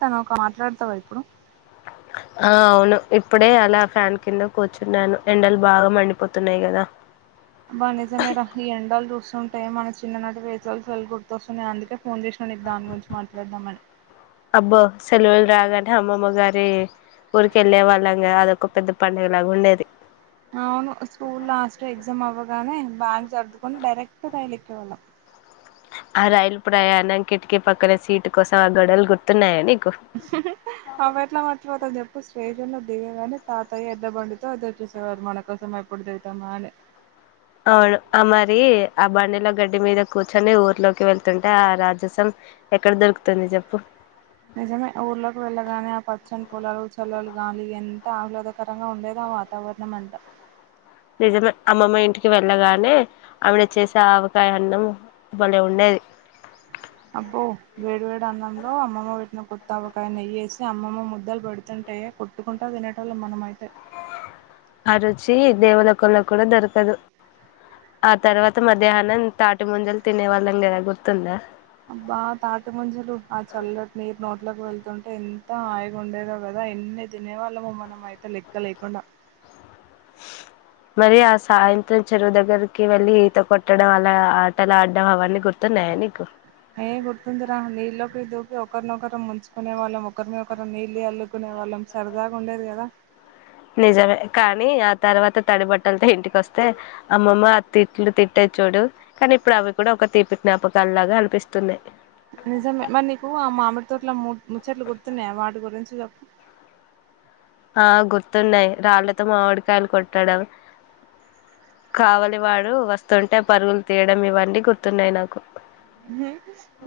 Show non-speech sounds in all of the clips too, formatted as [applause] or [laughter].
తను ఒక మాట్లాడతావా ఇప్పుడు ఆ అవును ఇప్పుడే అలా ఫ్యాన్ కింద కూర్చున్నాను ఎండలు బాగా మండిపోతున్నాయి కదా సుంటాయి మనకు సిన్ననాటి వెల్ [unintelligible] గుర్తొస్తున్నాయి అందుకే ఫోన్ చేసిన నేన్ దాని గురించి మాట్లాదామని అబ్బో సెలవులు రాగానే అమ్మమ్మ గారి ఊరికి వెళ్ళే వాళ్ళంగా అదొక పెద్ద పండుగ లాగా ఉండేది. అవును స్కూల్ లాస్ట్ ఎక్సామ్ అవ్ గానే బ్యాగ్ చర్దుకుని డైరెక్ట్ రైలెక్కే వాళ్లం ఆ రైలు ప్రయాణం కిటికీ పక్కన సీటు కోసం ఆ గడలు గుర్తున్నాయ నీక్ అవి ఎట్లా మర్చిపోతా చెప్ ప్పుడు స్టేషన్ లో దిగంగానే తాతయ్య ఎడ్లబండితో ఎదురుచూసేవారు మన కోసం ఎప్పుడు దిగుతామా అని అవును ఆ మరి ఆ బండిలో గడ్డి మీద కూర్చొని ఊర్లోకి వెళ్తుంటే, ఆ రాజసం ఎక్కడ దొరుకుతుంది చెప్పు. నిజమే ఊర్లోకి వెళ్ళగానే ఆ పచ్చని పొలాలు, చల్లలు గాలి, ఎంత ఆహ్లాదకరంగా ఉండేదో ఆ వాతావరణం అంత నిజమే అమ్మమ్మ ఇంటికి వెళ్ళగానే ఆవిడ చేసే అవకాయ అన్నం భలే ఉండేది. అబ్బో వేడి వేడి అన్నంలో అమ్మమ్మ పెట్టిన కొత్తావకాయ నెయ్యేసి అమ్మమ్మ ముద్దలు పెడుతుంటే కొట్టుకుంటా తినేటోళ్ళం మనమైతే అ రుచి దేవలోకంలో కూడా దొరకదు ఆ తర్వాత మధ్యాహ్నం తాటి ముంజలు తినే వాళ్ళం కదా గుర్తుందా అబ్బా తాటి ముంజలు ఆ చల్లటి నీరు నో ట్లోకి వెళ్తుంటే ఎంత హాయిగా ఉండేదో కదా ఎన్ని తినే వాళ్ళమో మనం అయితే లెక్క లేకుండా మరి ఆ సాయంత్రం చెరువు దగ్గరికి వెళ్ళి ఈత కొట్టడం అలా ఆటలాడడం అవన్నీ గుర్తున్నాయా నీకు ఒకరినొకరు ముంచుకునే వాళ్ళం ఒకరినొకరు నీళ్ళ జల్లుకునే వాళ్ళం సరదాగా ఉండేది కదా నిజమే కానీ ఆ తర్వాత తడి బట్టలతో ఇంటికి వస్తే అమ్మమ్మ ఆ తిట్లు తిట్టేది చూడు కానీ ఇప్పుడు అవి కూడా ఒక తీపి జ్ఞాపకాలు లాగా అనిపిస్తున్నాయి నిజమే మరి నీకు ఆ మామిడితోటలో ము ముచ్చట్లు గుర్తున్నాయా వాటి గురించి చెప్పు ఆ గుర్తున్నాయి రాళ్లతో మామిడికాయలు కొట్టడం కావలి వాడు వస్తుంటే పరుగులు తీయడం ఇవన్నీ గుర్తున్నాయి నాకు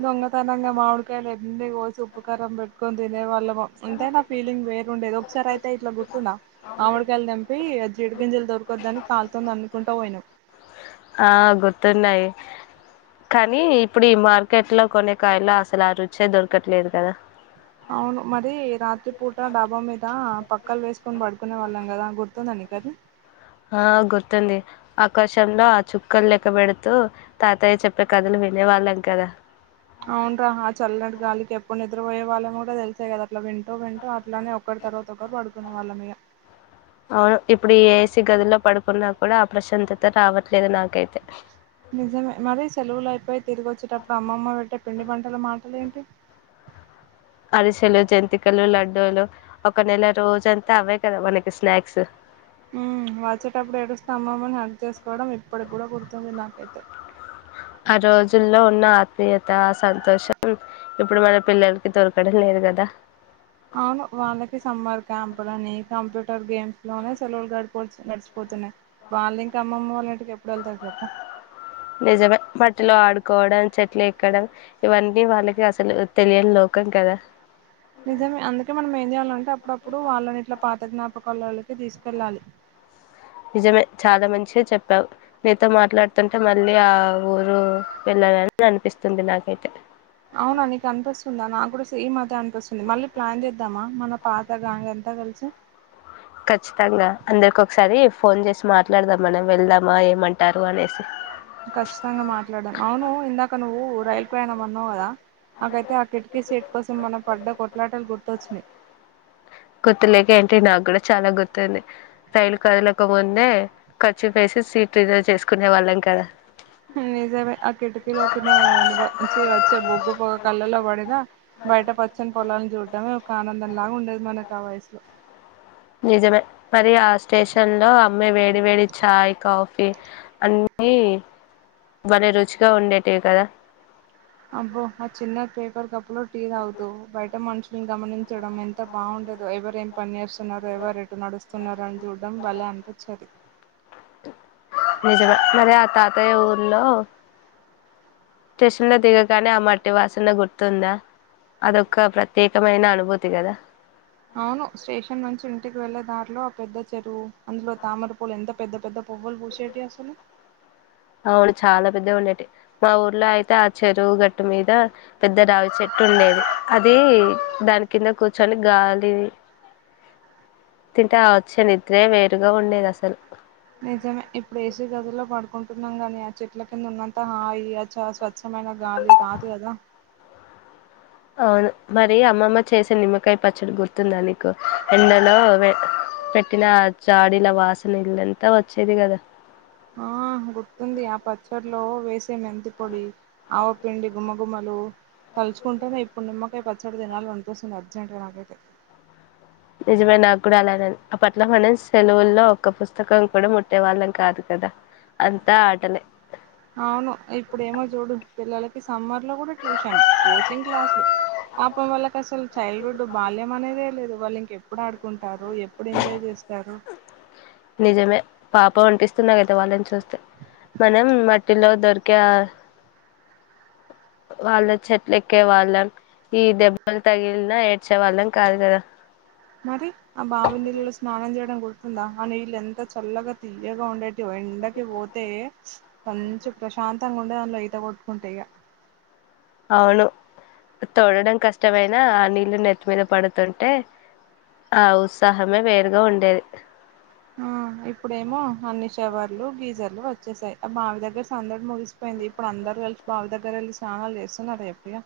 దొంగతనంగా మామిడికాయలు ఎన్ని కోసి ఉప్పుకారం పెట్టుకొని తినే వాళ్ళం ఎంతైనా ఫీలింగ్ వేరుండేదో సరే అయితే ఇట్లా గుర్తుందా మామిడికాయలు తెంపి జీడ గింజలు దొరకొద్దని అని కాల్ తో తన్నుకుంటా పోయినం ఆ గుర్తున్నాయి కానీ ఇప్పుడు ఈ మార్కెట్ లో కొనే కాయల్లో అసలు ఆ రుచే దొరకట్లేదు కదా అవును మరి రాత్రి పూట డాబా మీద పక్కలు వేసుకొని పడుకునే వాళ్ళం కదా గుర్తుందా నీకది ఆ గుర్తుంది ఆకాశంలో ఆ చుక్కలు లెక్కబెడుతూ తాతయ్య చెప్పే కథలు వినేవాళ్ళం కదా అవున్రా ఆ చల్లటి గాలికి ఎప్పు ఎప్పుడునిద్ర పోయే వాళ్ళమో కూడా తెలిసే కదా అట్లా వింటూ వింటూ అట్లనే ఒకరి తర్వాత ఒకరు పడుకునే వాళ్ళ మిగ అవును ఇప్పుడు ఈ ఏసి గదిలో పడుకున్నా కూడా ఆ ప్రశాంతత రావట్లేదు నాకైతే నిజమే మరి సెలవులు అయిపోయి తిరిగి వచ్చేటప్పుడు అమ్మమ్మ పెట్టే పిండి పంటల మాటలు ఏంటి అరిసెలు జంతికలు లడ్డూలు ఒక నెల రోజంతా అవే కదా మనకి స్నాక్స్ వచ్చేటప్పుడు ఎడుస్తా అమ్మమని హగ్ చేసుకోవడం ఇప్పటి కూడా గుర్తుంది నాకైతే ఆ రోజుల్లో ఉన్న ఆత్మీయత సంతోషం ఇప్పుడు మన పిల్లలకి దొరకడం లేదు కదా అవును వాళ్ళకి సంమ్మార్ క్యాంపులని కంప్యూటర్ గేమ్స్ లోనే సెలవులు గడి నడిచిపోతున్నాయి వాళ్ళు ఇంక అమ్మమ్మ వాళ్ళ ఇంటికి ఎప్పుడు వెళ్తారు చెప్పు నిజమే పట్టిలో ఆడుకోవడం చెట్లు ఎక్కడం ఇవన్నీ వాళ్ళకి అసలు తెలియని లోకం కదా నిజమే అందుకే మనం ఏం చేయాలంటే అప్పుడప్పుడు వాళ్ళని ఇట్లా పాత జ్ఞాపకలకి తీసుకెళ్ళాలి నిజమే చాలా మంచిగా చెప్పావు నీతో మాట్లాడుతుంటే మళ్ళీ ఆ ఊరు వెళ్ళాలని అనిపిస్తుంది నాకైతే అవునా నీకు అనిపిస్తుందా నాకు కూడా సేమ్ అనిపిస్తుంది మళ్ళీ ప్లాన్ చేద్దామా మన పాత గ్యాంగ్ అంత కలిసి ఖచ్చితంగా అందరికి ఒకసారి ఫోన్ చేసి మాట్లాడదాం మనం వెళ్దామా ఏమంటారు అనేసి ఖచ్చితంగా మాట్లాడాం అవును ఇందాక నువ్వు రైల్ ప్రయాణం అన్నావు కదా నాకైతే ఆ కిటికీ సీట్ కోసం మన పడ్డ కొట్లాటలు గుర్తొచ్చినాయి గుర్తులేక ఏంటి నాకు కూడా చాలా గుర్తుంది రైలు కదక ముందే కర్చిప్ వేసి సీట్ రిజర్వ్ చేసుకునే వాళ్ళం కదా నిజమే ఆ కిటికీలోకి న వంచి వచ్చే బొగ్గు పోగ కళ్ళలో పడిన బయట పచ్చని పొలాలను చూడటమే ఒక ఆనందంలాగా ఉండేది మనకు ఆ వయసులో నిజమే మరి ఆ స్టేషన్ లో అమ్మే వేడి వేడి ఛాయ్ కాఫీ అన్నీ బలే రుచిగా ఉండేటివి కదా అబ్బో ఆ చిన్న పేపర్ కప్ లో టీ తాగుతూ బయట మంచు మేం గమనించడం ఎంత బాగుండదు ఎవరు ఏం పని చేస్తున్నారు ఎవరు ఎటు నడుస్తున్నార అని చూడడం భలే అనిపించేది నిజంగా మరి ఆ తాతయ్య ఊర్లో స్టేషన్ లో దిగగానే ఆ మట్టి వాసన గుర్తుందా అదొక ప్రత్యేకమైన అనుభూతి కదా అవును స్టేషన్ నుంచి ఇంటికి వెళ్ళే దారిలో ఆ పెద్ద చెరువు అందులో తామరపూలు ఎంత పెద్ద పెద్ద పువ్వులు పూసేటి అసలు అవును చాలా పెద్ద ఉండేటి మా ఊర్లో అయితే ఆ చెరువు గట్టు మీద పెద్ద రావి చెట్టు ఉండేది అది దాని కింద కూర్చొని గాలి తింటే ఆ వచ్చే నిద్రే వేరుగా ఉండేది అసలు నిజమే ఇప్పుడు ఏసీ గదిలో పడు కుంటున్నాం గాని ఆ చెట్ల కింద ఉన్నంత హాయి అ చా స్వచ్ఛమైన గాలి రాదు కదా అవును మరి అమ్మమ్మ చేసే నిమ్మకాయ పచ్చడి గుర్తుందా నీకు ఎండలో వే పెట్టిన జాడీల వాసన ఇల్లంతా వచ్చేది కదా ఆ గుర్తుంది ఆ పచ్చర్లో వేసే మెంతి పొడి ఆవ పిండి గుమ గుమలు తలుచుకుంటేనే ఇప్పుడు నిమ్మకాయ పచ్చడి తినాలి అనిపిస్తుంది అర్జెంట్గా నాకైతే నిజమే నాకు కూడా అలానే అప్పట్లో మనం సెలవుల్లో ఒక పుస్తకం కూడా ముట్టే వాళ్ళం కాదు కదా అంతా ఆటలే అవును ఇప్పుడేమో చూడు పిల్లలకి సమ్మర్ లో కూడా ట్యూషన్ కోచింగ్ క్లాసులు పాపం వాళ్ళకి అసలు చైల్డ్ హుడ్ బాల్యం అనేదే లేదు వాళ్ళు ఇంక ఎప్పుడు ఆడుకుంటు టారు ఎప్పుడు ఎంజాయ్ చేస్తారు నిజమే పాపమనిపిస్తున్నది వాళ్లను చూస్తే. మనం మట్టిలో దొరికే ఆ వాళ్ల చెట్లెక్కే వాళ్ళం ఈ దెబ్బలు తగిలిన ఏడ్చేవాళ్ళం కాదు కదా మరి ఆ బావినీలలో స్నానం చేయడం. నం గుర్తుందా ఆ నీళ్లు ఎంత చల్లగా తీయగా ఉండేటివో ఎండకి పోతే మంచిగా ప్రశాంతంగా ఉండేది అందులో ఈత కొట్టుకుంటా ఇగ. అవును తోడటం కష్టమైన ఆ నీళ్లు నెత్తి మీద పడుతుంటే ఆ ఉత్సాహమే వేరుగా ఉండేది. ఆ ఇప్పుడేమో అన్ని షవర్లు గీజర్లు వచ్చేసాయి. ఆ బావి దగ్గర సందడి ముగిసిపోయింది. ఇప్పుడు అందరు కలిసి బావి దగ్గర ఎల్లి స్నానాలు చేస్తున్నారా చెప్పు ఇగ.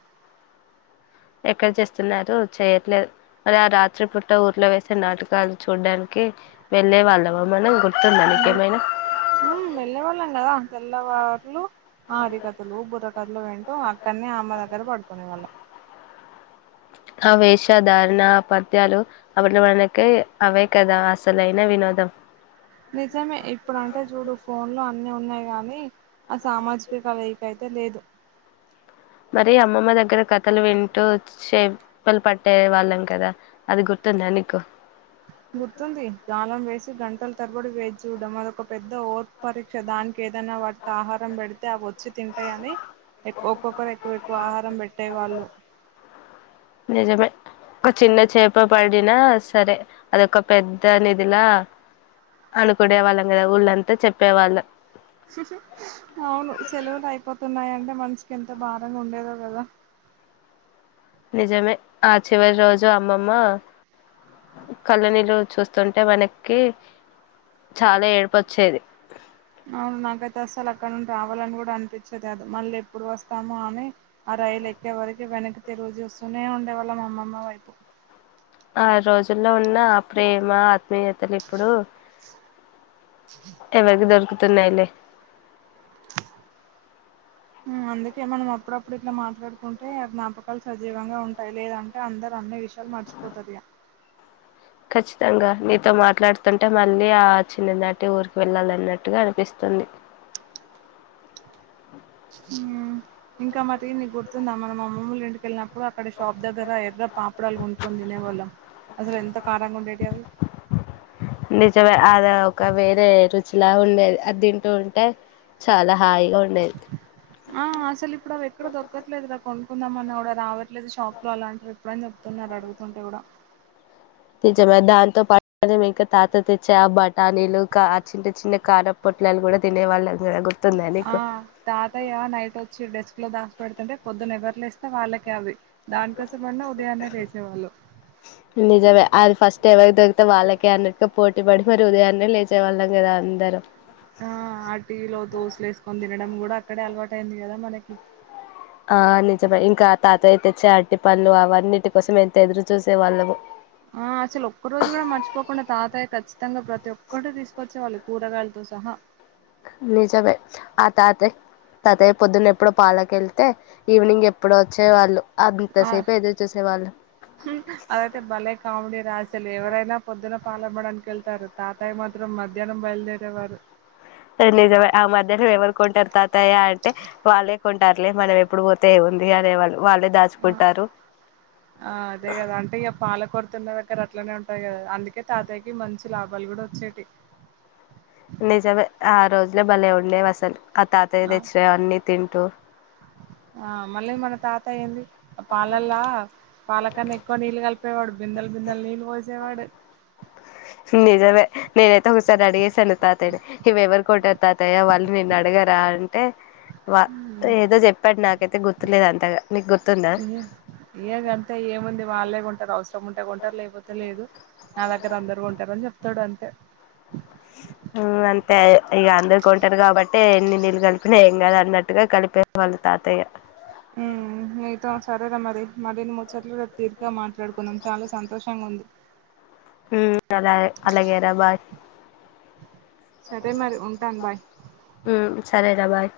ఎక్కడ చేస్తున్నారు చేయట్లేదు. మరి ఆ రాత్రిపూట ఊరిలో వేసే నాటకాలు చూడడానికి వెళ్లే వాళ్ళమా మనం గుర్తు ఉమ్ వెళ్లే వాళ్ళం కదా. తెల్లవారులు హరికథలు బుర్ర కథలు వింటూ అక్కనే అమ్మ దగ్గర పడుకునే వాళ్ళం. ఆ వేషధారణ ఆ పద్యాలు అప్పట్ల మనకి అవే కదా అసలైన వినోదం. నిజమే ఇప్పుడంటే జుడు ఫోన్లో అన్నీ ఉన్నాయి గాని ఆ సామాజిక కలయిక అయితే లేదు. మరి అమ్మమ్మ దగ్గర కథలు వింటూ చే పలు పట్టే వాళ్ళం కదా అది గుర్తుందా నీకు గుర్తుంది గాలం వేసి గంట గంటలు తరబడి వేచి చూడడం అది ఒక పెద్ద ఓర్పరీక్ష దానికి ఏదైనా వాటికి ఆహారం పెడితే అవి వచ్చి తింటాయని ఎక్ ఒక్కొక్కరు ఎక్కువ ఎక్కువ ఆహారం పెట్టేవాళ్ళు. నిజమే ఒక చిన్న చేప పడినా సరే అది ఒక పెద్ద నిథిలా అనుకునేవాళ్లం కదా ఊర్లో అంతా చెప్పేవాళ్లం. అవును సెలవులు అయిపోతున్నాయి అంటే మనసుకు ఎంత బాధగా ఉండేదో కదా. నిజమే ఆ చివరి రోజు అమ్మమ్మ కళ్ళు నీళ్లు చూస్తుంటే మనకి చాలా ఏడుపొచ్చేది. అవును నాకైతే అసలు అక్కడ నుండి రావాలని కూడా అనిపించేది కాదు. మళ్లీ ఎప్పుడు వస్తామో అని ఆ రైలు ఎక్కే వరకు వెనక్కితిరుగి చూస్తూనే ఉండేవాళ్ళం అమ్మమ్మ వైపు. ఆ రోజుల్లో ఉన్న ఆ ప్రేమ ప్యాయతలు ఇప్పుడు ఎవరికి దొరుకుతున్నాయి లే ఉమ్ అందుకే మనం అప్పుడప్పుడు ఇట్లా మాట్లాడుకుంటే జ్ఞాపకాలు సజీవంగా ఉంటాయి లేదంటే అందరూ అన్ని విషయాలు మర్చిపోతారు ఇగ. కచ్చితంగా నీతో మాట్లాడుతుంటే మళ్లీ ఆ చిన్ననాటి ఊరికి వెళ్లాలన్నట్టుగా అనిపిస్తుంది. హుమ్ ఇంకా మరి నీ గుర్తుందా మన అమ్మమ్మ వాళ్ళ ఇంటికి వెళ్ళినప్పుడు ప్పుడు అక్కడ షాప్ దగ్గర ఎర్ర పాపడాలు కొనుక్కొని తినేవాళ్ళం అసలు ఎంత కారం ఉండేటివి అవి. అలా ఒక వేరే రుచి లా ఉండేది అది తింటూ ఉంటే చాలా హాయిగా ఉండేది. ఆ అసలు ఇప్పుడు అవి ఎక్కడ దొరకట్లేదు కద్ కొనుక్కుందాం అన్నా కూడా రావట్లేద షాప్ లో అలాంటివి ఇప్పుడు అని చెప్తున్నారు అడుగుతుంటే కూడా. నిజమే దాంతో పాటు అదే ఇంకా తాత తెచ్చి ఆ బటానీలు కా ఆ చిన్న చిన్న కారపొట్లాలు కూడా తినేవాళ్ళం కదా గుర్తు ఆ తాతయ్య నైట్ వచ్చి డిస్క్ లా దాచి పెడుతుంటే పొద్దున్నే ఎవరు లేస్తే వాళ్ళకే అవి. దానికోసమన్నా ఉదయాన్నే లేసేవాళ్ళు నిజమే అది ఫస్ట్ ఎవరికీ దొరికి రికితే వాళ్లకే అన్నట్టుగా పోటీపడి మరి ఉదయాన్నే లేచే వాళ్ళం కదా అందరం. ఆ ఆ టీ లో దోశలు ఎసుకుని తినడం కూడా అక్కడ అలవాటయింది కదా మనకి. ఆ నిజమే ఇంకా ఆ తాతయ్య తెచ్చే అట్టిపళ్ళు అవన్నీటి కోసం ఎంత ఎదురు చూసే వాళ్లమ ఆ అసలు ఒక్క రోజు కూడా మర్చిపోకుండా తాతయ్య ఖచ్చితంగా ప్రతి ఒక్కటి తీసుకొచ్చేవాళ్ళు కూరగాయలతో సహా నిజమే ఆ తాతయ్య తాతయ్య పొద్దున్న ఎప్పుడు పాలక వెళ్తే ఈవినింగ్ ఎప్పుడు వచ్చే వాళ్ళు ఆ అదైతే భలే కామెడీ రాసలు ఎవరైనా పొద్దున పాల మని కళ్తారు తాతయ మాత్రం మధ్యాహ్నం బయల్దేరేవారు నిజం ఆ మధ్యలో ఎవరు కొంటారు తాతయ అంటే వాళ్ళే కొంటారులే మనం ఎప్పుడు పోతే ఉంది అనేవాళ్ళు వాళ్ళే ఆ దాచుకుంటారు ఆ అదే కదా అంటే ఇక పాలకొరతున్న అక్కడ అట్లనే ఉంటాయి కదా అందుకే తాతయ్యకి మంచి లాభాలు కూడా వచ్చేటి నిజమే ఆ రోజులు భలే ఉండేవి అసలు ఆ తాతయ్య ఆ తెచ్చినవన్నీ తింటూ ఆ మళ్ళీ మన తాత ఏంది పాలల్లా పాలకన్నా ఎక్కువ నీళ్ళు కలిపేవాడు బిందల్ బిందల్ నీన్ పోయిసేవాడు నిజమే నేనైతే ఒకసారి అడిగేశాను తాతయ్య ఇవి ఎవరు కొట్టారు తాతయ్య వాళ్ళు నిేు అడగరాా అంటే ఏదో చెప్పాడు నాకు నాకైతే గుర్తులేదు అంతగా నీకు గుర్తుందా ఏగ అంతా ఏముంది వాళ్ళేగా ఉంటారు అఔసరం ఉంటా కొంటారు లేకపోతే లేదు నా దగ్గర అందరు కొంటారని చెప్తాడు అంతే అంతే ఇక అందరకు కొంటారు కాబట్టి ఎన్ని నీళ్ళు కలిపినా ఏం కదా అన్నట్టుగా కలిపే వాళ్ళు తాతయ్య హుమ్ ఏత సరేద మరి మ రే ముచ్చట్లు తీరిగా మాట్లాడుకున్నాం చాలా సంతోషంగా ఉంది హుమ్ అలాగే అలాగే రా బాయ్ సరే మరి ఉంటాను బాయ్ హుమ్ సరే ఆ బాయ్